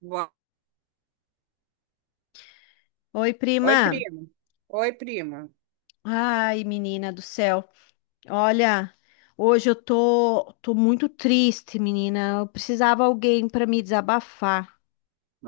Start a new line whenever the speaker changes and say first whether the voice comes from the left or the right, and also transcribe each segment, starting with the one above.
right: Boa-
left: Oi,
right: Oi,
left: prima.
right: prima. Oi, prima.
left: Ai, menina do céu. Olha, hoje eu tô muito triste, menina. Eu precisava alguém para me desabafar.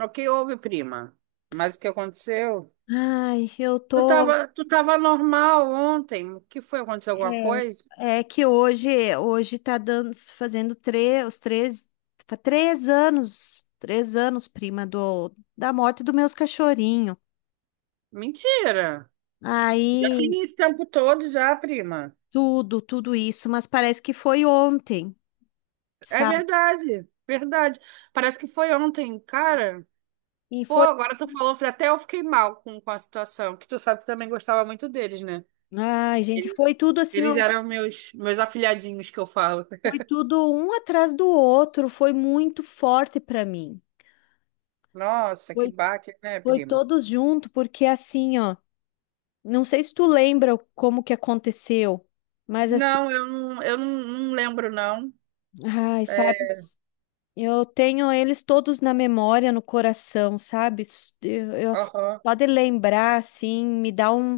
right: O que houve, prima? Mas o que aconteceu?
left: Ai, eu
right: Tu
left: tô.
right: tava, tu tava normal ontem. O que foi? Aconteceu alguma coisa?
left: É que hoje tá dando, fazendo três, os três, fa- três anos, prima, da morte dos meus cachorrinhos.
right: Mentira! Já
left: Aí,
right: tem esse tempo todo já, prima.
left: tudo isso, mas parece que foi ontem,
right: É
left: sabe?
right: verdade, verdade. Parece que foi ontem, cara.
left: E
right: Pô,
left: foi.
right: agora tu falou, até eu fiquei mal com a situação, que tu sabe que também gostava muito deles, né?
left: Ai, gente,
right: Eles,
left: foi tudo assim,
right: eles
left: ó.
right: eram meus afilhadinhos que eu falo.
left: Foi tudo um atrás do outro, foi muito forte para mim.
right: Nossa, que
left: Foi,
right: baque, né,
left: foi
right: prima?
left: todos junto, porque assim, ó, não sei se tu lembra como que aconteceu, mas assim,
right: Não, eu não lembro, não.
left: sabe,
right: É,
left: eu tenho eles todos na memória, no coração, sabe? Eu, eu-
right: aham.
left: só de lembrar, assim, me dá um,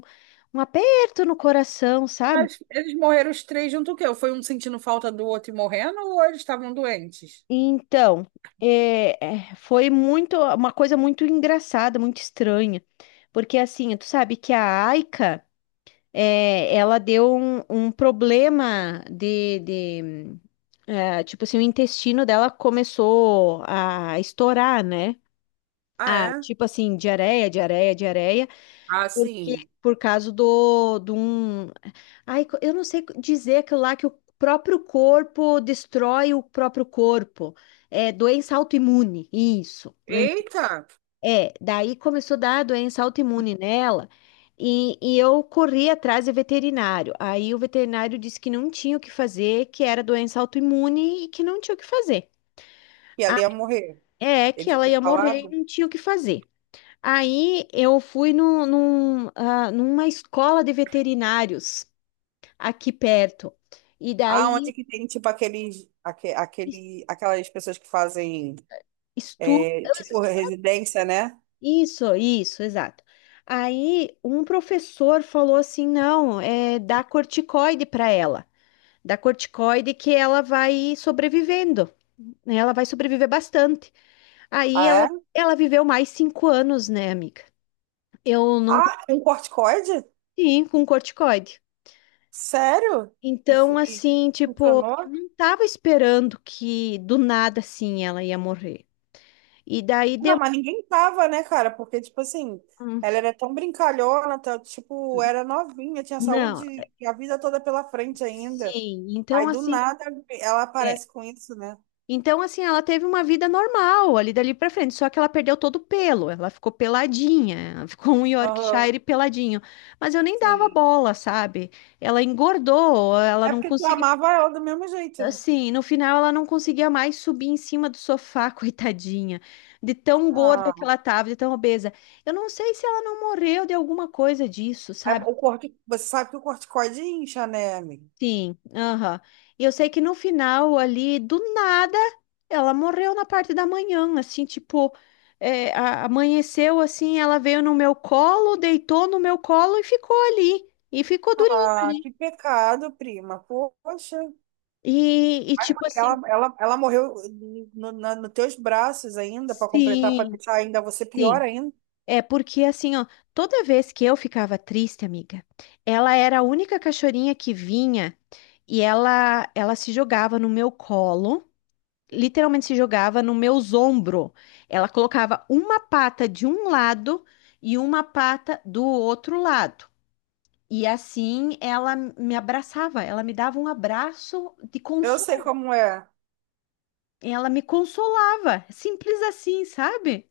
left: um aperto no coração, sabe?
right: Mas eles morreram os três junto o quê? Foi um sentindo falta do outro e morrendo, ou eles estavam doentes?
left: Então, é, foi muito uma coisa muito engraçada, muito estranha, porque assim, tu sabe que a Aika, ela deu um problema de, é, tipo assim, o intestino dela começou a estourar, né?
right: Ah,
left: Ah,
right: é?
left: tipo assim, diarreia, diarreia, diarreia.
right: Ah,
left: Porque,
right: sim.
left: por causa do, de um. Ai, eu não sei dizer aquilo lá que o próprio corpo destrói o próprio corpo. É doença autoimune, isso. Lembra?
right: Eita!
left: É, daí começou a dar doença autoimune nela. E eu corri atrás do veterinário. Aí o veterinário disse que não tinha o que fazer, que era doença autoimune e que não tinha o que fazer.
right: E ela ia morrer.
left: É, que
right: Eles
left: ela
right: tinham
left: ia morrer e
right: falado.
left: não tinha o que fazer. Aí eu fui no, num, ah, numa escola de veterinários aqui perto. E
right: Ah, onde
left: daí
right: que tem, tipo, aquelas pessoas que fazem,
left: estudo,
right: é, tipo, residência, né?
left: isso, exato. Aí um professor falou assim: não, é dá corticoide para ela. Dá corticoide que ela vai sobrevivendo, né? Ela vai sobreviver bastante. Aí ela,
right: Ah, é?
left: ela viveu mais 5 anos, né, amiga? Eu não tô
right: Ah, um corticoide?
left: assim com corticoide.
right: Sério? E,
left: Então,
right: e
left: assim, tipo, eu
right: funcionou?
left: não tava esperando que do nada assim ela ia morrer. E daí
right: Não,
left: deu.
right: mas ninguém tava, né, cara? Porque, tipo assim,
left: Hum.
right: ela era tão brincalhona, tá, tipo, era novinha, tinha
left: Não,
right: saúde e a vida toda pela frente ainda.
left: sim. Então,
right: Aí, do
left: assim,
right: nada, ela
left: é.
right: aparece com isso, né?
left: Então, assim, ela teve uma vida normal ali dali pra frente, só que ela perdeu todo o pelo, ela ficou peladinha, ela ficou um
right: Aham,
left: Yorkshire peladinho. Mas eu nem dava
right: sim.
left: bola, sabe? Ela engordou, ela
right: É
left: não
right: porque tu
left: conseguiu.
right: amava ela do mesmo jeito, né?
left: Assim, no final ela não conseguia mais subir em cima do sofá, coitadinha, de tão gorda que
right: Ah,
left: ela tava, de tão obesa. Eu não sei se ela não morreu de alguma coisa disso,
right: é,
left: sabe?
right: o corte, você sabe que o corticoide incha, né, amiga?
left: Sim, aham. E eu sei que no final ali, do nada, ela morreu na parte da manhã, assim, tipo, amanheceu assim, ela veio no meu colo, deitou no meu colo e ficou ali, e ficou durinha
right: Ah,
left: ali.
right: que pecado, prima. Poxa,
left: E
right: ai,
left: tipo assim,
right: ela morreu no, na, nos teus braços ainda, pra completar, pra
left: sim,
right: deixar ainda você pior
left: sim.
right: ainda.
left: É porque assim, ó, toda vez que eu ficava triste, amiga, ela era a única cachorrinha que vinha e ela se jogava no meu colo, literalmente se jogava no meu ombro. Ela colocava uma pata de um lado e uma pata do outro lado. E assim ela me abraçava, ela me dava um abraço de
right: Eu sei
left: consolo,
right: como é.
left: ela me consolava, simples assim, sabe?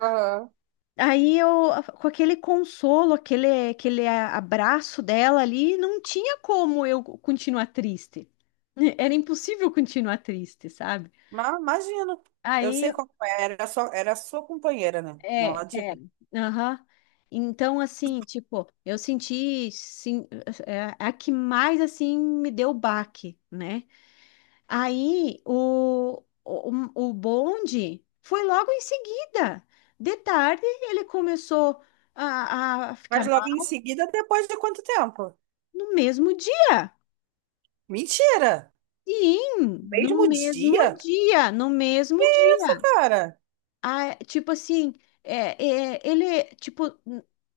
right: Aham.
left: Aí eu, com aquele consolo, aquele abraço dela ali, não tinha como eu continuar triste. Era impossível continuar triste, sabe?
right: Mas imagino. Eu
left: Aí,
right: sei como é. Era sua companheira, né? Não
left: é, é,
right: adianta.
left: aham. Então, assim, tipo, eu senti, sim, é a que mais, assim, me deu baque, né? Aí, o bonde foi logo em seguida. De tarde, ele começou a ficar.
right: Mas logo em seguida, depois de quanto tempo?
left: No mesmo dia.
right: Mentira!
left: Sim, no
right: Mesmo
left: mesmo
right: dia?
left: dia, no mesmo
right: Isso,
left: dia.
right: cara.
left: Ah, tipo assim, ele, tipo,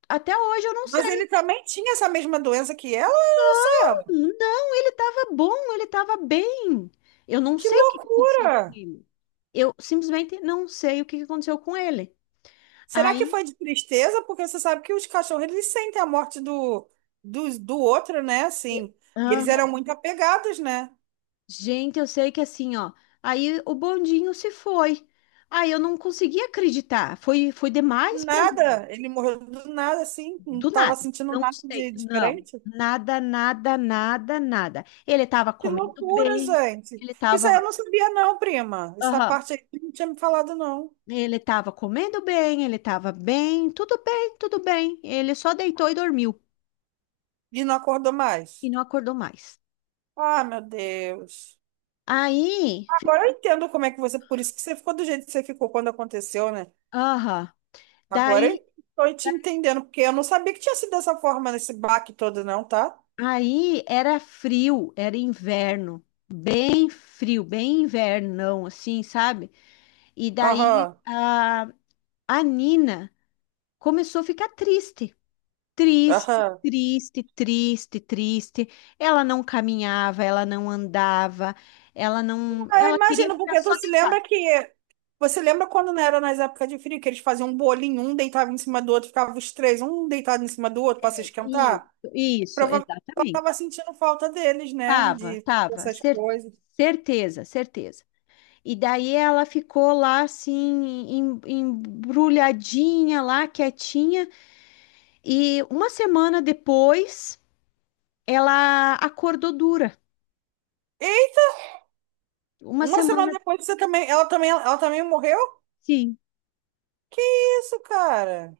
left: até hoje eu não
right: Mas ele
left: sei.
right: também tinha essa mesma doença que ela, olha só
left: Não,
right: ela.
left: não, ele tava bom, ele tava bem. Eu não
right: Que
left: sei o que que aconteceu
right: loucura!
left: com ele. Eu simplesmente não sei o que que aconteceu com ele.
right: Será que
left: Aí,
right: foi de tristeza? Porque você sabe que os cachorros, eles sentem a morte do outro, né?
left: eu-
right: Assim. E eles
left: Aham.
right: eram muito apegados, né?
left: Gente, eu sei que assim, ó, aí o bondinho se foi. Aí eu não consegui acreditar, foi demais
right: Do
left: pra mim.
right: nada. Ele morreu do nada, assim. Não
left: Do
right: tava
left: nada.
right: sentindo
left: Não
right: nada
left: sei.
right: de
left: Não.
right: diferente.
left: Nada, nada, nada, nada. Ele estava
right: Que
left: comendo
right: loucura,
left: bem.
right: gente.
left: Ele
right: Isso aí eu
left: estava.
right: não sabia, não, prima. Essa
left: Aham.
right: parte aí não tinha me falado, não.
left: Ele estava comendo bem. Ele estava bem. Tudo bem, tudo bem. Ele só deitou e dormiu.
right: E não acordou mais.
left: E não acordou mais.
right: Ah, meu Deus.
left: Aí.
right: Agora eu entendo como é que você. Por isso que você ficou do jeito que você ficou quando aconteceu, né?
left: Aham.
right: Agora eu
left: Daí.
right: estou te
left: da-
right: entendendo, porque eu não sabia que tinha sido dessa forma nesse baque todo, não, tá?
left: Aí era frio. Era inverno. Bem frio. Bem invernão, assim, sabe? E daí
right: Aham.
left: a Nina começou a ficar triste. Triste,
right: Aham.
left: triste, triste, triste. Ela não caminhava, ela não andava, ela não,
right: Eu
left: ela queria
right: imagino,
left: ficar
right: porque
left: só
right: tu se
left: deitada.
right: lembra que. Você lembra quando não era nas épocas de frio, que eles faziam um bolinho, um deitava em cima do outro, ficavam os três, um deitado em cima do outro para se
left: Isso,
right: esquentar?
left: isso,
right: Provavelmente ela
left: exatamente.
right: estava sentindo falta deles, né?
left: Tava,
right: De
left: tava,
right: essas coisas.
left: certeza, certeza. E daí ela ficou lá assim, embrulhadinha lá, quietinha, e uma semana depois ela acordou dura. Uma
right: Uma semana
left: semana,
right: depois você também, ela também, ela também morreu?
left: sim.
right: Que isso, cara?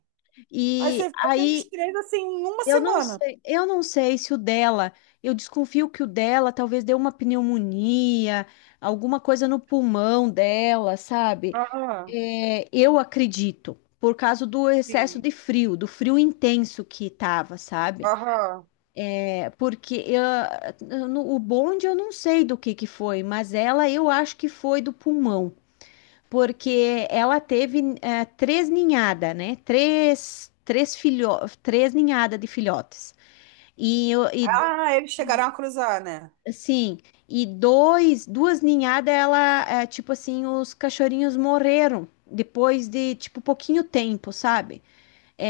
right: Aí
left: E
right: você ficou tendo
left: aí
right: os três assim em uma
left: eu não
right: semana.
left: sei, se o dela, eu desconfio que o dela talvez deu uma pneumonia, alguma coisa no pulmão dela, sabe?
right: Aham,
left: É, eu acredito, por causa do excesso
right: sim.
left: de frio, do frio intenso que tava, sabe?
right: Aham.
left: É, porque ah, o bonde eu não sei do que foi, mas ela eu acho que foi do pulmão, porque ela teve eh, três ninhadas, né? Três ninhadas de filhotes. E
right: Ah, eles chegaram a cruzar, né?
left: assim, duas ninhadas, ela, é, tipo assim, os cachorrinhos morreram depois de, tipo, pouquinho tempo, sabe?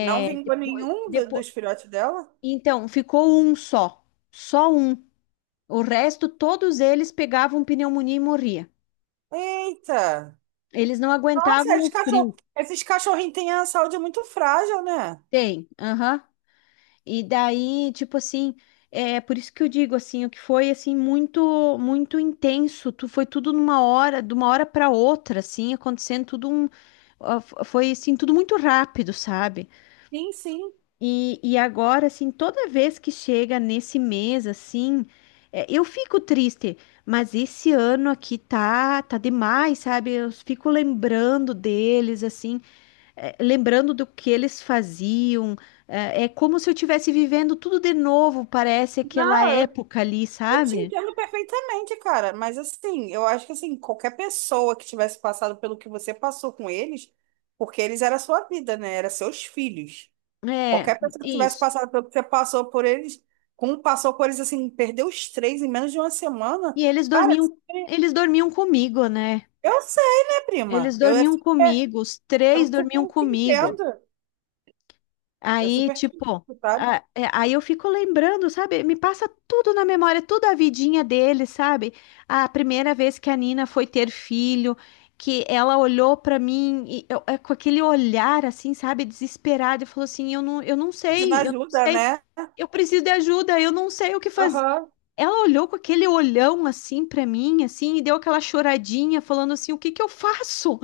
right: Não vingou nenhum dos filhotes dela?
left: então, ficou um só, só um. O resto, todos eles pegavam pneumonia e morria.
right: Eita!
left: Eles não aguentavam
right: Nossa,
left: o frio.
right: esses cachorrinhos têm a saúde muito frágil, né?
left: Tem, aham. E daí, tipo assim, é por isso que eu digo assim, o que foi assim muito muito intenso, tu foi tudo numa hora, de uma hora para outra, assim, acontecendo tudo foi assim tudo muito rápido, sabe?
right: Sim, sim.
left: E agora assim, toda vez que chega nesse mês assim, é, eu fico triste, mas esse ano aqui tá demais, sabe? Eu fico lembrando deles assim, é, lembrando do que eles faziam. É como se eu estivesse vivendo tudo de novo, parece aquela
right: Não,
left: época ali,
right: eu te
left: sabe?
right: entendo perfeitamente, cara, mas assim, eu acho que assim, qualquer pessoa que tivesse passado pelo que você passou com eles, porque eles era sua vida, né? Era seus filhos.
left: É,
right: Qualquer pessoa que tivesse
left: isso.
right: passado pelo que você passou por eles, como passou por eles assim, perdeu os três em menos de uma semana,
left: E
right: cara, assim,
left: eles dormiam comigo, né?
right: eu sei, né,
left: Eles
right: prima?
left: dormiam comigo, os três
right: Eu
left: dormiam
right: super te
left: comigo.
right: entendo. Eu
left: Aí,
right: super te
left: tipo,
right: entendo, sabe?
left: aí eu fico lembrando, sabe? Me passa tudo na memória, tudo a vidinha dele, sabe? A primeira vez que a Nina foi ter filho, que ela olhou pra mim com aquele olhar assim, sabe, desesperada, e falou assim: eu não
right: Pedindo
left: sei, eu não
right: ajuda,
left: sei.
right: né?
left: Eu preciso de ajuda, eu não sei o que fazer".
right: Aham,
left: Ela olhou com aquele olhão assim pra mim, assim, e deu aquela choradinha, falando assim: "O que que eu faço?"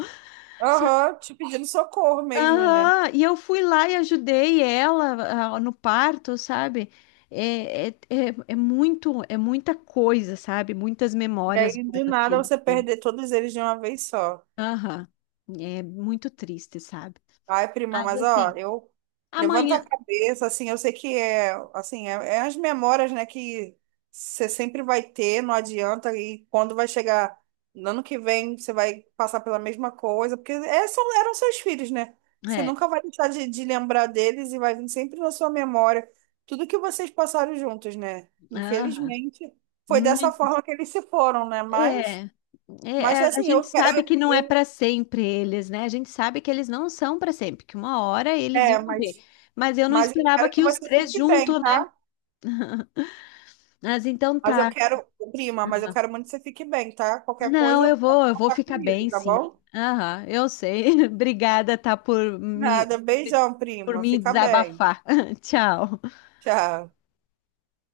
right: aham, te pedindo socorro mesmo, né?
left: Aham, e eu fui lá e ajudei ela, ah, no parto, sabe? É muita coisa, sabe? Muitas
right: E
left: memórias
right: aí, do
left: boas que
right: nada,
left: ele
right: você
left: tem.
right: perder todos eles de uma vez só.
left: Aham, é muito triste, sabe?
right: Ai, prima,
left: Mas
right: mas ó,
left: assim,
right: eu levanto a
left: amanhã,
right: cabeça, assim, eu sei que é, assim, é as memórias, né, que você sempre vai ter, não adianta, e quando vai chegar no ano que vem, você vai passar pela mesma coisa, porque são, eram seus filhos, né? Você
left: é,
right: nunca vai deixar de lembrar deles e vai vir sempre na sua memória tudo que vocês passaram juntos, né?
left: aham,
right: Infelizmente, foi dessa
left: muitos,
right: forma que eles se foram, né? Mas.
left: é,
right: Mas
left: a
right: assim,
left: gente
right: eu,
left: sabe que não é
right: eu,
left: para sempre eles, né? A gente sabe que eles não são para sempre, que uma hora eles iam
right: É,
left: morrer.
right: mas,
left: Mas eu não
right: mas eu
left: esperava
right: quero que
left: que os
right: você
left: três
right: fique bem,
left: juntos, né?
right: tá?
left: Mas então
right: Mas eu
left: tá.
right: quero, prima, mas eu quero muito que você fique bem, tá? Qualquer coisa,
left: Não,
right: eu
left: eu vou, eu
right: vou
left: vou
right: falar
left: ficar
right: comigo,
left: bem,
right: tá
left: sim.
right: bom?
left: Aham, eu sei. Obrigada, tá,
right: Nada, beijão,
left: por
right: prima.
left: me
right: Fica bem.
left: desabafar. Tchau.
right: Tchau.